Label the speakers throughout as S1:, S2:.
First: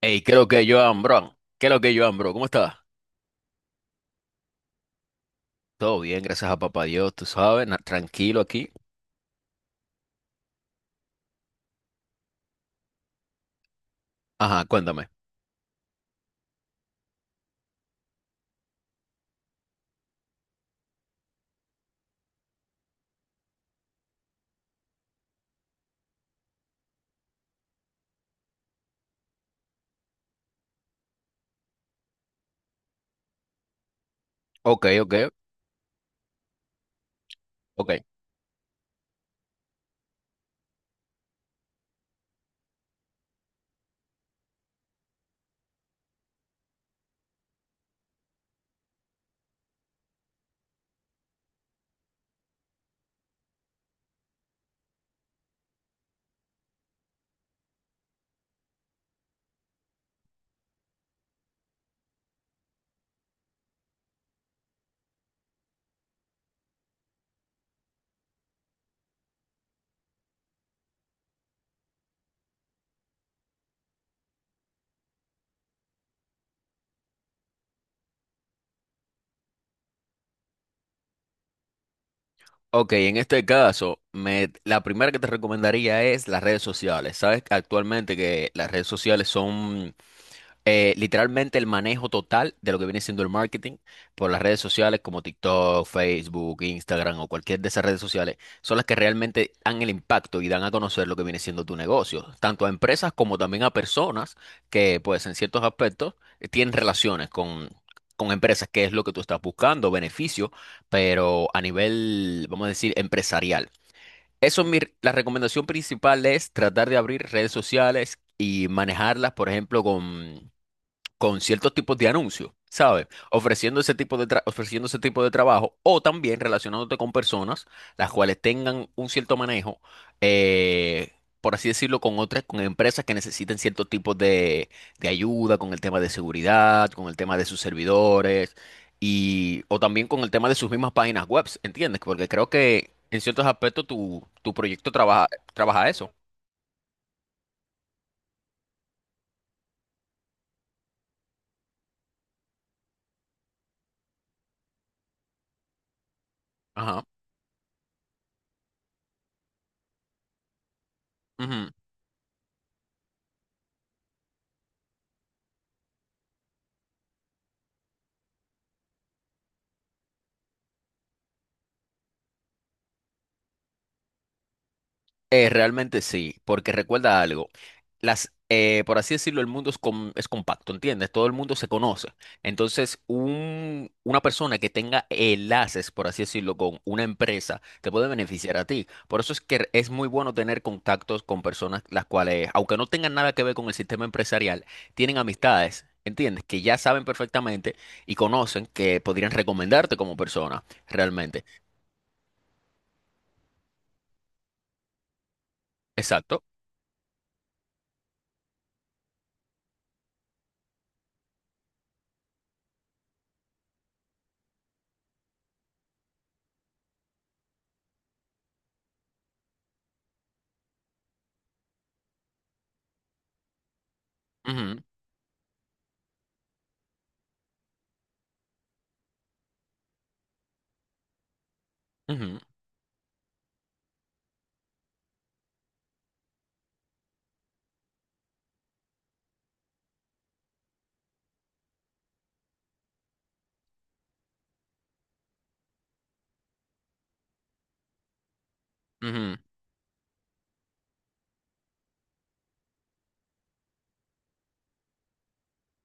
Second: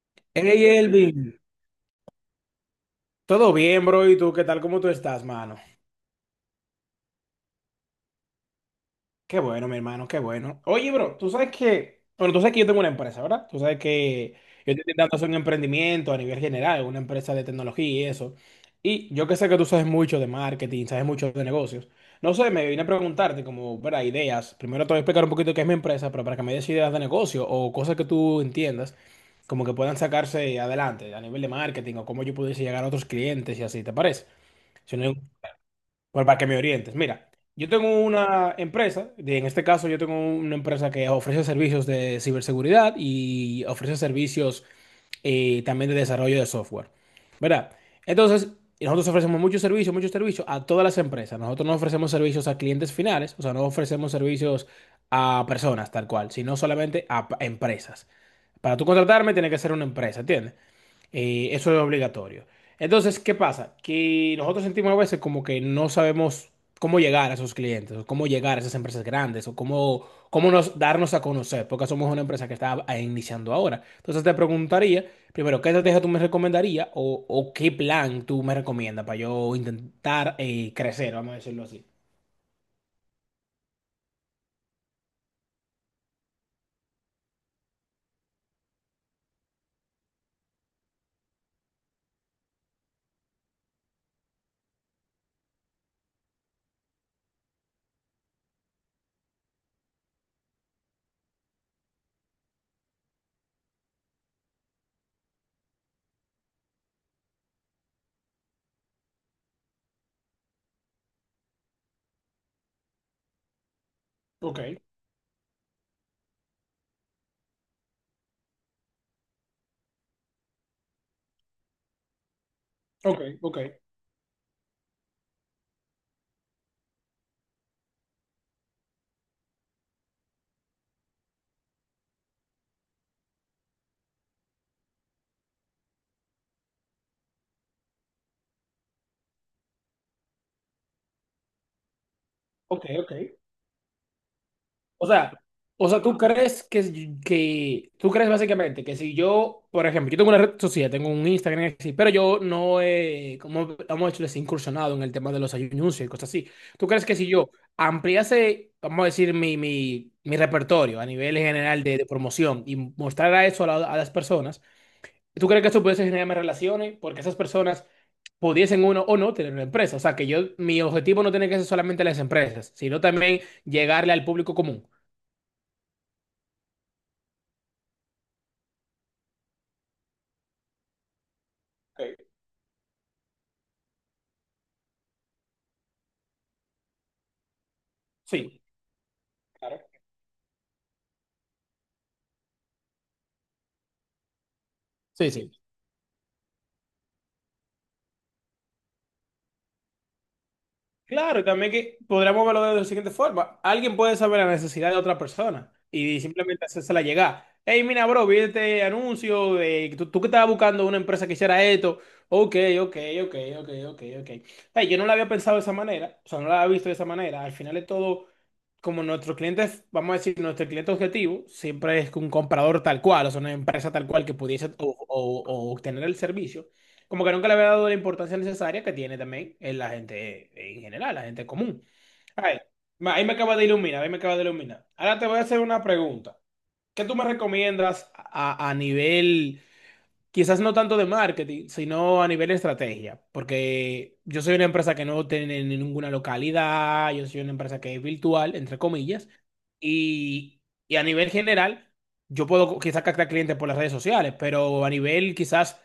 S1: Hey, creo que
S2: Hey
S1: Joan, bro.
S2: Elvin,
S1: ¿Qué es lo que Joan, bro? ¿Cómo estás?
S2: ¿todo bien, bro? ¿Y tú qué tal? ¿Cómo tú estás, mano?
S1: Todo bien, gracias a papá Dios, tú sabes, tranquilo aquí.
S2: Qué bueno, mi hermano, qué bueno. Oye, bro, tú sabes que, bueno, tú sabes que yo tengo una empresa, ¿verdad? Tú sabes que
S1: Ajá,
S2: yo estoy
S1: cuéntame.
S2: intentando hacer un emprendimiento a nivel general, una empresa de tecnología y eso. Y yo que sé que tú sabes mucho de marketing, sabes mucho de negocios. No sé, me vine a preguntarte como, ¿verdad? Ideas. Primero te voy a explicar un poquito qué es mi empresa, pero para que me des ideas de negocio o cosas que tú entiendas, como que puedan sacarse adelante a nivel de marketing o cómo yo pudiese llegar a otros clientes y así, ¿te parece?
S1: Ok,
S2: Si no,
S1: ok,
S2: pues para que me orientes, mira, yo
S1: ok.
S2: tengo una empresa, en este caso yo tengo una empresa que ofrece servicios de ciberseguridad y ofrece servicios también de desarrollo de software, ¿verdad? Entonces, nosotros ofrecemos muchos servicios a todas las empresas. Nosotros no ofrecemos servicios a clientes finales, o sea, no ofrecemos servicios a personas tal cual, sino solamente a empresas. Para tú contratarme tiene que ser una empresa, ¿entiendes? Eso es obligatorio. Entonces, ¿qué pasa? Que nosotros sentimos a veces como que no sabemos cómo llegar a esos clientes, o cómo llegar a esas empresas grandes, o cómo, cómo nos, darnos a conocer, porque somos una empresa que está iniciando ahora. Entonces, te preguntaría, primero, ¿qué estrategia tú me recomendarías o qué plan tú me recomiendas para yo intentar crecer, vamos a decirlo así?
S1: Ok, en este caso, la primera que te recomendaría es las redes sociales. Sabes que actualmente que las redes sociales son literalmente el manejo total de lo que viene siendo el marketing por las redes sociales como TikTok, Facebook, Instagram o cualquier de esas redes sociales son las que realmente dan el impacto y dan a conocer lo que viene siendo tu negocio, tanto a empresas como también a personas que pues en ciertos aspectos tienen relaciones con empresas, que es lo que tú estás buscando, beneficio, pero a nivel, vamos a decir, empresarial.
S2: Ok,
S1: Eso es mi, r- la recomendación principal es tratar de abrir redes sociales y manejarlas, por ejemplo, con ciertos tipos de anuncios, ¿sabes?
S2: ok, ok,
S1: Ofreciendo ese tipo de trabajo o también relacionándote con personas las cuales tengan un cierto manejo, eh, por así decirlo, con empresas que necesiten cierto tipo de ayuda con el tema de seguridad, con el tema de sus servidores y o también con el tema de sus mismas páginas web, ¿entiendes? Porque creo
S2: ok,
S1: que
S2: ok.
S1: en ciertos aspectos tu proyecto
S2: O sea,
S1: trabaja
S2: o sea,
S1: eso.
S2: tú crees que, que tú crees básicamente que si yo, por ejemplo, yo tengo una red social, tengo un Instagram, así, pero yo no he, como hemos hecho, les incursionado en el tema de los anuncios y cosas así. ¿Tú
S1: Ajá.
S2: crees que si yo ampliase, vamos a decir, mi repertorio a nivel
S1: Ujú.
S2: general de promoción y mostrara eso a, a las personas, ¿tú crees que eso pudiese generarme relaciones? Porque esas personas pudiesen uno o no tener una empresa. O sea, que yo, mi objetivo no tiene que ser solamente las empresas, sino también llegarle al público común.
S1: Realmente sí, porque recuerda algo, por así decirlo, el mundo es compacto, ¿entiendes? Todo el mundo se conoce. Entonces, una persona que tenga enlaces, por así decirlo, con una empresa, te puede beneficiar
S2: Sí,
S1: a ti. Por eso es que
S2: claro.
S1: es muy bueno tener contactos con personas las cuales, aunque no tengan nada que ver con el sistema empresarial, tienen
S2: Sí, sí.
S1: amistades. ¿Entiendes? Que ya saben perfectamente y conocen que podrían recomendarte como persona,
S2: Claro,
S1: realmente.
S2: y también que podríamos verlo de la siguiente forma. Alguien puede saber la necesidad de otra persona y
S1: Exacto.
S2: simplemente hacérsela llegar. Hey, mira, bro, vi este anuncio de tú que estabas buscando una empresa que hiciera esto. Ok, ok, ok, ok, ok, ok. Hey, yo no la había pensado de esa manera, o sea, no la había visto de esa manera. Al final es todo, como nuestros clientes, vamos a decir, nuestro cliente objetivo siempre es un comprador tal cual, o sea, una empresa tal cual que pudiese
S1: Ujú,
S2: o obtener el servicio. Como que nunca le había dado la importancia necesaria que tiene también en la gente en general, la gente común.
S1: ujú,
S2: Ay, ahí me acaba de iluminar, ahí me acaba de iluminar. Ahora te voy a hacer una pregunta. ¿Qué tú me recomiendas a nivel? Quizás no tanto de marketing, sino a nivel de estrategia, porque yo soy una empresa que no tiene ninguna localidad, yo soy una empresa que es virtual, entre comillas,
S1: ujú.
S2: y, y a nivel general, yo puedo quizás captar clientes por las redes sociales, pero a nivel quizás,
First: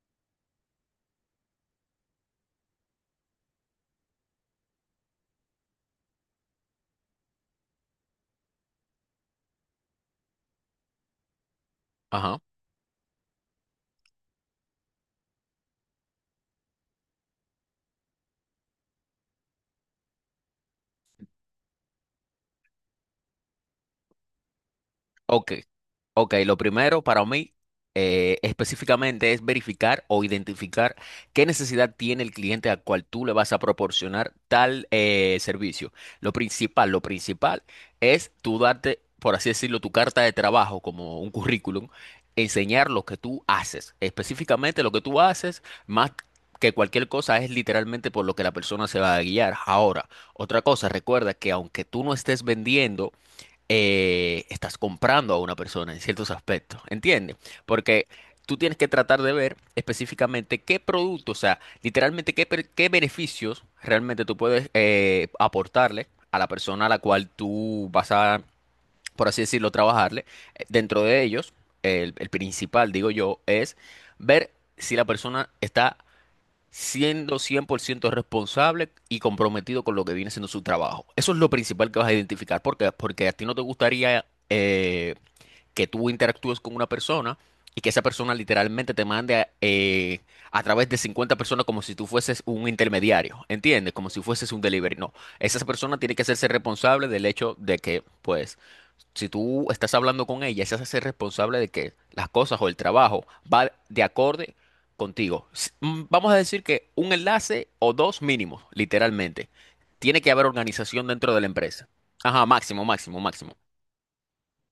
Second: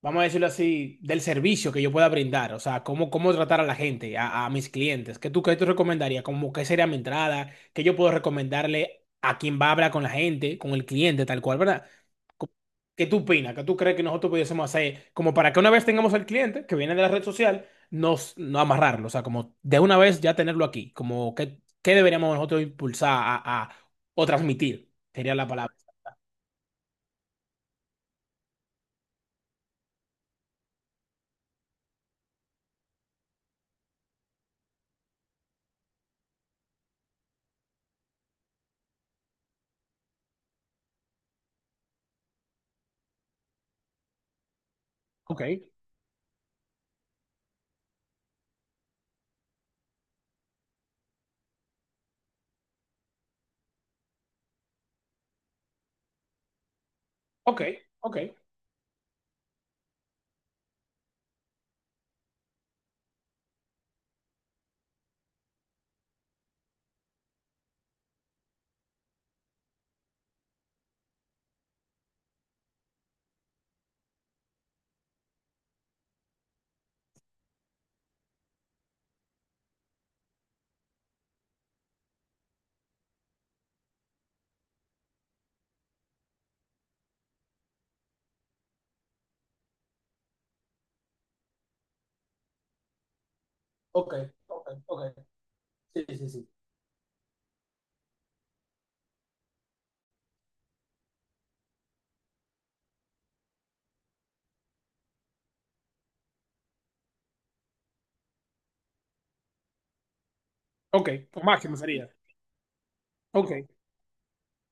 S2: vamos a decirlo así, del servicio que yo pueda brindar, o sea, cómo, cómo tratar a la gente, a mis clientes, qué tú recomendarías? ¿Cómo, qué sería mi entrada? ¿Qué yo puedo recomendarle a quien va a hablar con la gente, con el cliente, tal cual, ¿verdad?
S1: Ajá.
S2: ¿Qué tú opinas? ¿Qué tú crees que nosotros pudiésemos hacer? Como para que una vez tengamos al cliente que viene de la red social, nos, no amarrarlo. O sea, como de una vez ya tenerlo aquí. Como que, ¿qué deberíamos nosotros impulsar o transmitir? Sería la
S1: Ok.
S2: palabra.
S1: Ok, lo primero para mí específicamente es verificar o identificar qué necesidad tiene el cliente al cual tú le vas a proporcionar tal servicio. Lo principal es tú darte, por así decirlo, tu carta de trabajo como un currículum, enseñar lo que tú haces. Específicamente lo que tú
S2: Ok,
S1: haces, más que cualquier cosa, es literalmente por lo que la persona se va a guiar. Ahora, otra cosa, recuerda que aunque tú no estés vendiendo, estás comprando a una persona en ciertos aspectos, ¿entiendes?
S2: ok,
S1: Porque
S2: ok,
S1: tú tienes que tratar de ver específicamente qué producto, o sea, literalmente qué beneficios realmente tú puedes aportarle a la persona a la cual tú vas a, por así decirlo, trabajarle. Dentro de ellos, el principal, digo yo, es ver si la persona está siendo 100% responsable y comprometido con lo que viene siendo su trabajo. Eso es lo principal que vas a identificar, porque a ti no te gustaría eh, que tú interactúes con una persona y que esa persona literalmente te mande a través de 50 personas como si tú fueses un intermediario, ¿entiendes? Como
S2: ok,
S1: si fueses un
S2: ok,
S1: delivery. No,
S2: ok.
S1: esa persona
S2: Sí,
S1: tiene que
S2: sí,
S1: hacerse
S2: sí.
S1: responsable del hecho de que, pues, si tú estás hablando con ella, se hace ser responsable de que las cosas o el trabajo va de acorde contigo. Vamos a decir que un enlace o dos mínimos, literalmente. Tiene que haber organización
S2: Ok,
S1: dentro de la
S2: máximo
S1: empresa.
S2: sería.
S1: Ajá, máximo, máximo,
S2: Ok,
S1: máximo.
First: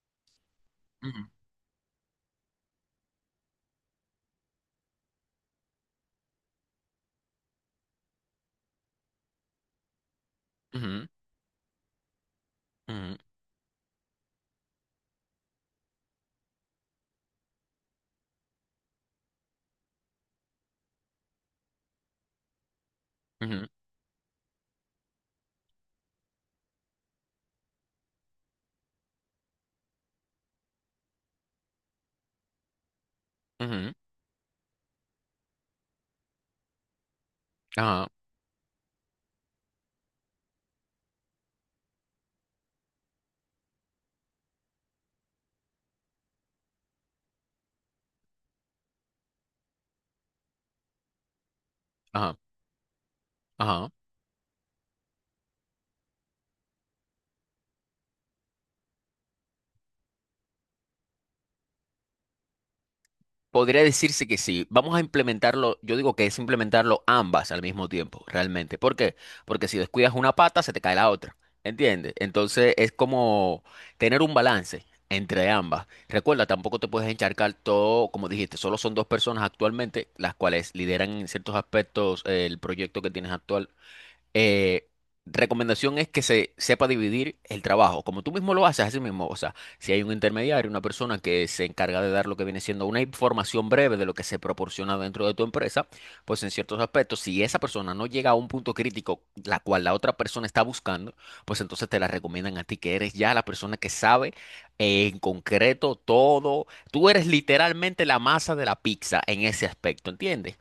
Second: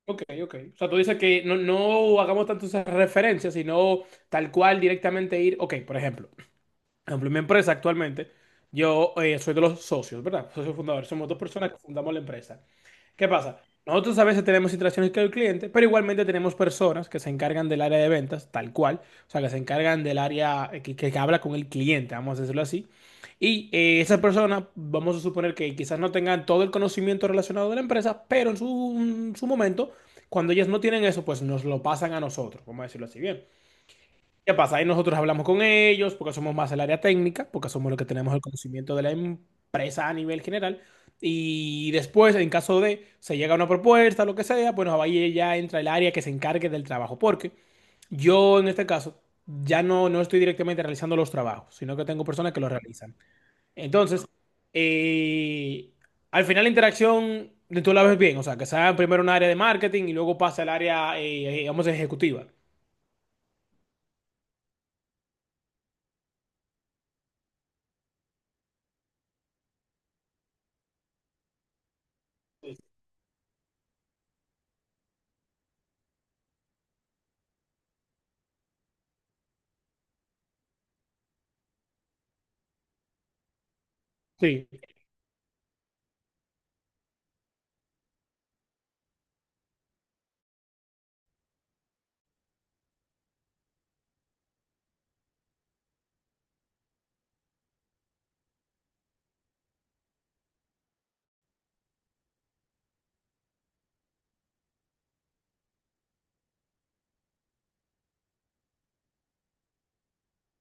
S2: ok, ok. O sea, tú dices
S1: Ujú,
S2: que no, no hagamos tantas referencias, sino tal cual directamente ir. Ok, por ejemplo. Por ejemplo, en mi empresa actualmente, yo soy de los socios, ¿verdad? Socios fundadores,
S1: ujú,
S2: somos dos personas que fundamos la empresa.
S1: ujú,
S2: ¿Qué pasa? Nosotros a veces tenemos interacciones con el cliente, pero igualmente tenemos personas que se encargan del área de ventas, tal cual, o sea, que se encargan del área que habla con el cliente, vamos a decirlo así.
S1: ujú,
S2: Y esas personas, vamos a suponer que quizás no tengan todo el conocimiento relacionado de la empresa, pero en su momento, cuando ellas no tienen eso, pues nos lo pasan a nosotros, vamos a decirlo así bien.
S1: ujú.
S2: ¿Qué pasa? Ahí nosotros hablamos con ellos porque somos más el área técnica, porque somos los que
S1: Ajá,
S2: tenemos el conocimiento de la empresa a nivel general. Y después, en caso de se llega a una propuesta, lo que sea, bueno, ahí ya entra el área que se encargue del trabajo. Porque yo, en este caso, ya no estoy directamente realizando los trabajos, sino que tengo
S1: ajá,
S2: personas que los realizan.
S1: ajá.
S2: Entonces, eh, al final la interacción, tú la ves bien, o sea, que sea primero un área de marketing y luego pasa al área, vamos, ejecutiva.
S1: Podría decirse que sí. Vamos a implementarlo, yo digo que es implementarlo ambas al mismo tiempo, realmente. ¿Por qué? Porque si descuidas una pata, se te cae la otra. ¿Entiendes? Entonces es como tener un balance entre ambas. Recuerda, tampoco te puedes encharcar todo, como dijiste, solo son dos personas actualmente las cuales lideran en ciertos aspectos el proyecto que tienes actual
S2: Sí,
S1: eh, recomendación es que se sepa dividir el trabajo, como tú mismo lo haces, así mismo. O sea, si hay un intermediario, una persona que se encarga de dar lo que viene siendo una información breve de lo que se proporciona dentro de tu empresa, pues en ciertos aspectos, si esa persona no llega a un punto crítico, la cual la otra persona está buscando, pues entonces te la recomiendan a ti, que eres ya la persona que sabe en concreto todo. Tú eres literalmente la masa de la pizza en ese aspecto, ¿entiendes?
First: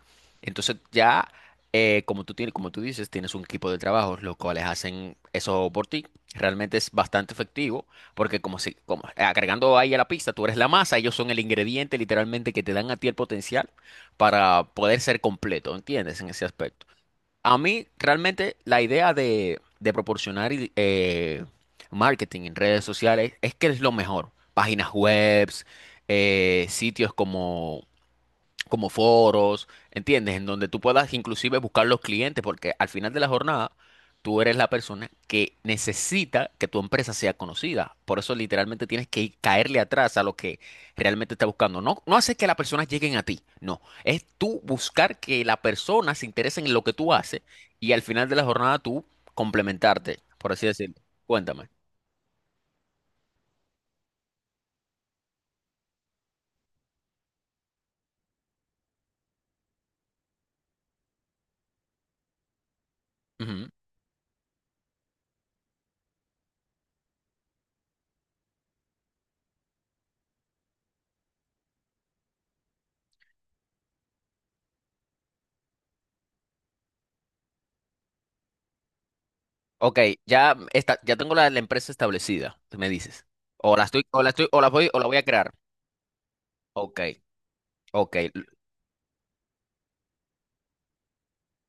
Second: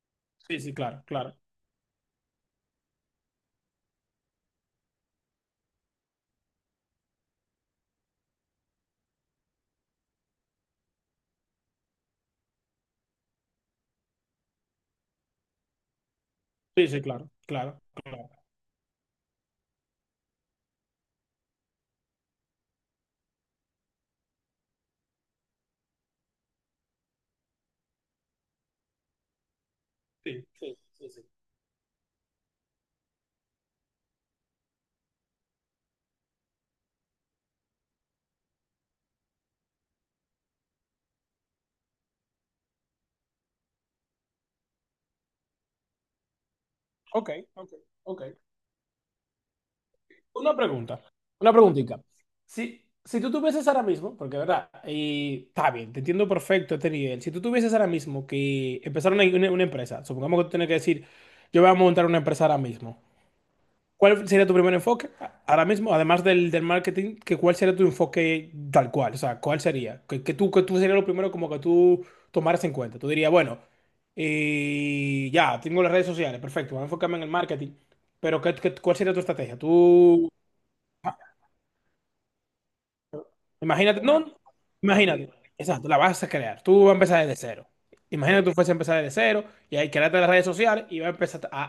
S2: sí, sí,
S1: Entonces
S2: claro,
S1: ya
S2: claro.
S1: como tú tienes, como tú dices, tienes un equipo de trabajo, los cuales hacen eso por ti. Realmente es bastante efectivo, porque como si, como agregando ahí a la pista, tú eres la masa, ellos son el ingrediente literalmente que te dan a ti el potencial para poder ser completo, ¿entiendes? En ese aspecto.
S2: Sí, sí, claro,
S1: A
S2: claro,
S1: mí
S2: claro.
S1: realmente la idea de proporcionar marketing en redes sociales es que es lo mejor. Páginas webs, sitios como foros, ¿entiendes? En
S2: Sí,
S1: donde
S2: sí,
S1: tú
S2: sí,
S1: puedas
S2: sí.
S1: inclusive buscar los clientes, porque al final de la jornada tú eres la persona que necesita que tu empresa sea conocida. Por eso literalmente tienes que caerle atrás a lo que realmente está buscando. No, no haces que las personas lleguen a ti, no. Es tú buscar que la persona se interese en lo que tú
S2: Ok,
S1: haces
S2: ok,
S1: y al
S2: ok.
S1: final de la jornada tú complementarte, por
S2: Una
S1: así decirlo.
S2: pregunta, una
S1: Cuéntame.
S2: preguntita. Si tú tuvieses ahora mismo, porque verdad, y está bien, te entiendo perfecto este nivel. Si tú tuvieses ahora mismo que empezar una empresa, supongamos que tú tienes que decir, yo voy a montar una empresa ahora mismo.
S1: Ujú.
S2: ¿Cuál sería tu primer enfoque ahora mismo? Además del marketing, que ¿cuál sería tu enfoque tal cual? O sea, ¿cuál sería? Que tú sería lo primero como que tú tomaras en cuenta. Tú dirías, bueno, ya, tengo las redes sociales, perfecto, voy a enfocarme en el marketing. Pero ¿qué, cuál sería tu estrategia?
S1: Ok,
S2: Tú,
S1: ya está, ya
S2: ah,
S1: tengo la empresa establecida, me dices. O la
S2: imagínate,
S1: estoy, o la
S2: no,
S1: estoy, o la voy a
S2: imagínate,
S1: crear.
S2: exacto, la vas a crear. Tú vas a
S1: Ok,
S2: empezar desde cero.
S1: ok.
S2: Imagínate que tú fueses a empezar desde cero y ahí creaste las redes sociales y vas a empezar a...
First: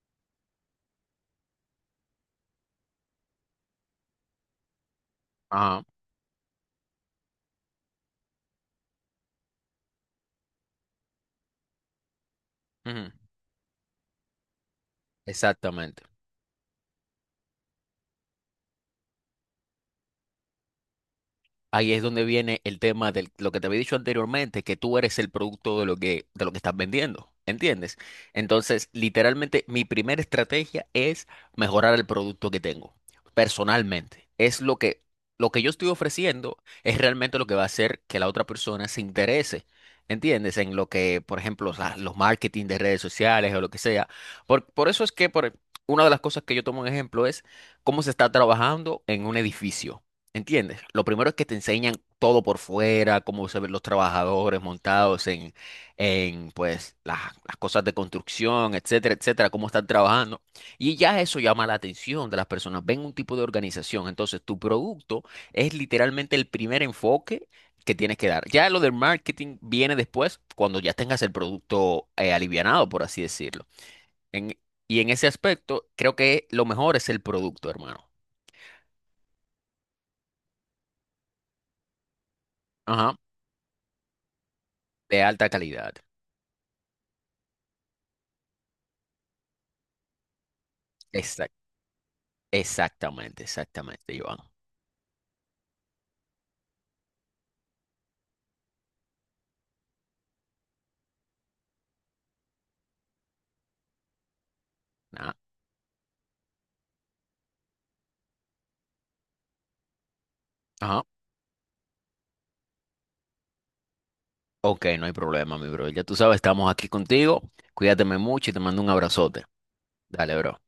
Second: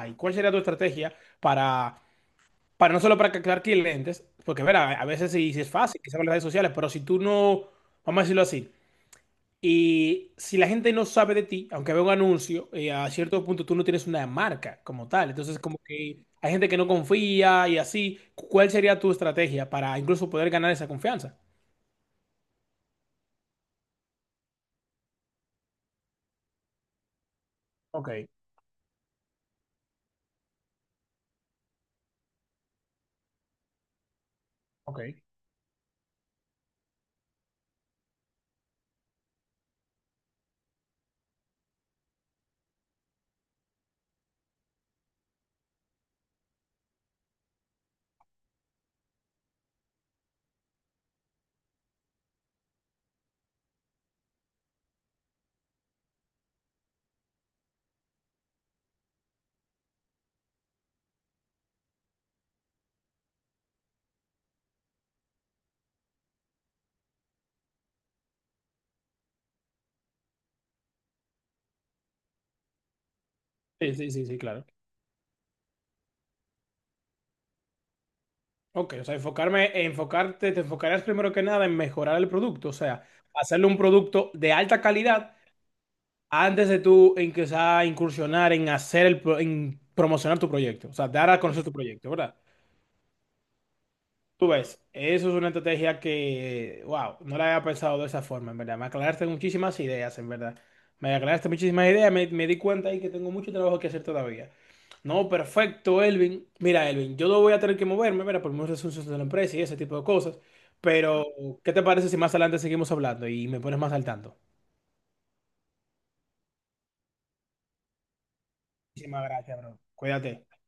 S2: ¿y ¿cuál sería tu estrategia para... para no solo para captar clientes, porque verá, a veces sí, sí es
S1: Ajá.
S2: fácil, quizás con las redes sociales, pero si tú no, vamos a decirlo así, y si la gente no sabe de ti, aunque vea un anuncio,
S1: Ujú.
S2: a cierto punto tú no tienes una marca como tal, entonces como
S1: Exactamente.
S2: que hay gente que no confía y así, ¿cuál sería tu estrategia para incluso poder ganar esa confianza?
S1: Ahí es donde viene el tema de lo que te había dicho anteriormente, que tú eres el producto de lo que estás vendiendo, ¿entiendes?
S2: Ok,
S1: Entonces, literalmente, mi primera estrategia es mejorar el producto que tengo, personalmente. Es
S2: ok.
S1: lo que yo estoy ofreciendo, es realmente lo que va a hacer que la otra persona se interese, ¿entiendes? En lo que, por ejemplo, los marketing de redes sociales o lo que sea. Por eso es que una de las cosas que yo tomo en ejemplo es cómo se está trabajando en un edificio. ¿Entiendes? Lo primero es que te enseñan todo por fuera, cómo se ven los trabajadores montados en pues, las cosas de construcción, etcétera, etcétera, cómo están trabajando. Y ya eso llama la atención de las personas. Ven un tipo de organización. Entonces, tu producto es literalmente el primer enfoque que tienes que dar. Ya lo del marketing viene después, cuando ya tengas el producto alivianado, por así decirlo.
S2: Sí, sí, sí, sí,
S1: En-
S2: claro.
S1: y en ese aspecto, creo que lo mejor es el producto, hermano.
S2: Ok, o sea, enfocarte, te enfocarás primero que nada en mejorar el producto, o sea,
S1: Ajá,
S2: hacerle un producto de alta
S1: de
S2: calidad
S1: alta calidad.
S2: antes de tú empezar a incursionar en hacer el, en promocionar tu proyecto, o sea, dar a conocer tu proyecto, ¿verdad?
S1: Exactamente, exactamente, Iván.
S2: Tú ves, eso es una estrategia que, wow, no la había pensado de esa forma, en verdad. Me aclaraste muchísimas ideas, en verdad. Me aclaraste muchísimas ideas, me di cuenta ahí que tengo mucho trabajo que hacer todavía. No,
S1: Ah.
S2: perfecto, Elvin. Mira, Elvin, yo no voy a tener que moverme, mira, por muchos asuntos de la empresa y ese tipo de cosas.
S1: Ajá.
S2: Pero, ¿qué te parece si más adelante seguimos hablando y me pones más al tanto?
S1: Ok, no hay problema, mi bro. Ya tú sabes, estamos aquí contigo. Cuídateme mucho y te mando un
S2: Muchísimas
S1: abrazote.
S2: gracias, bro.
S1: Dale,
S2: Cuídate.
S1: bro.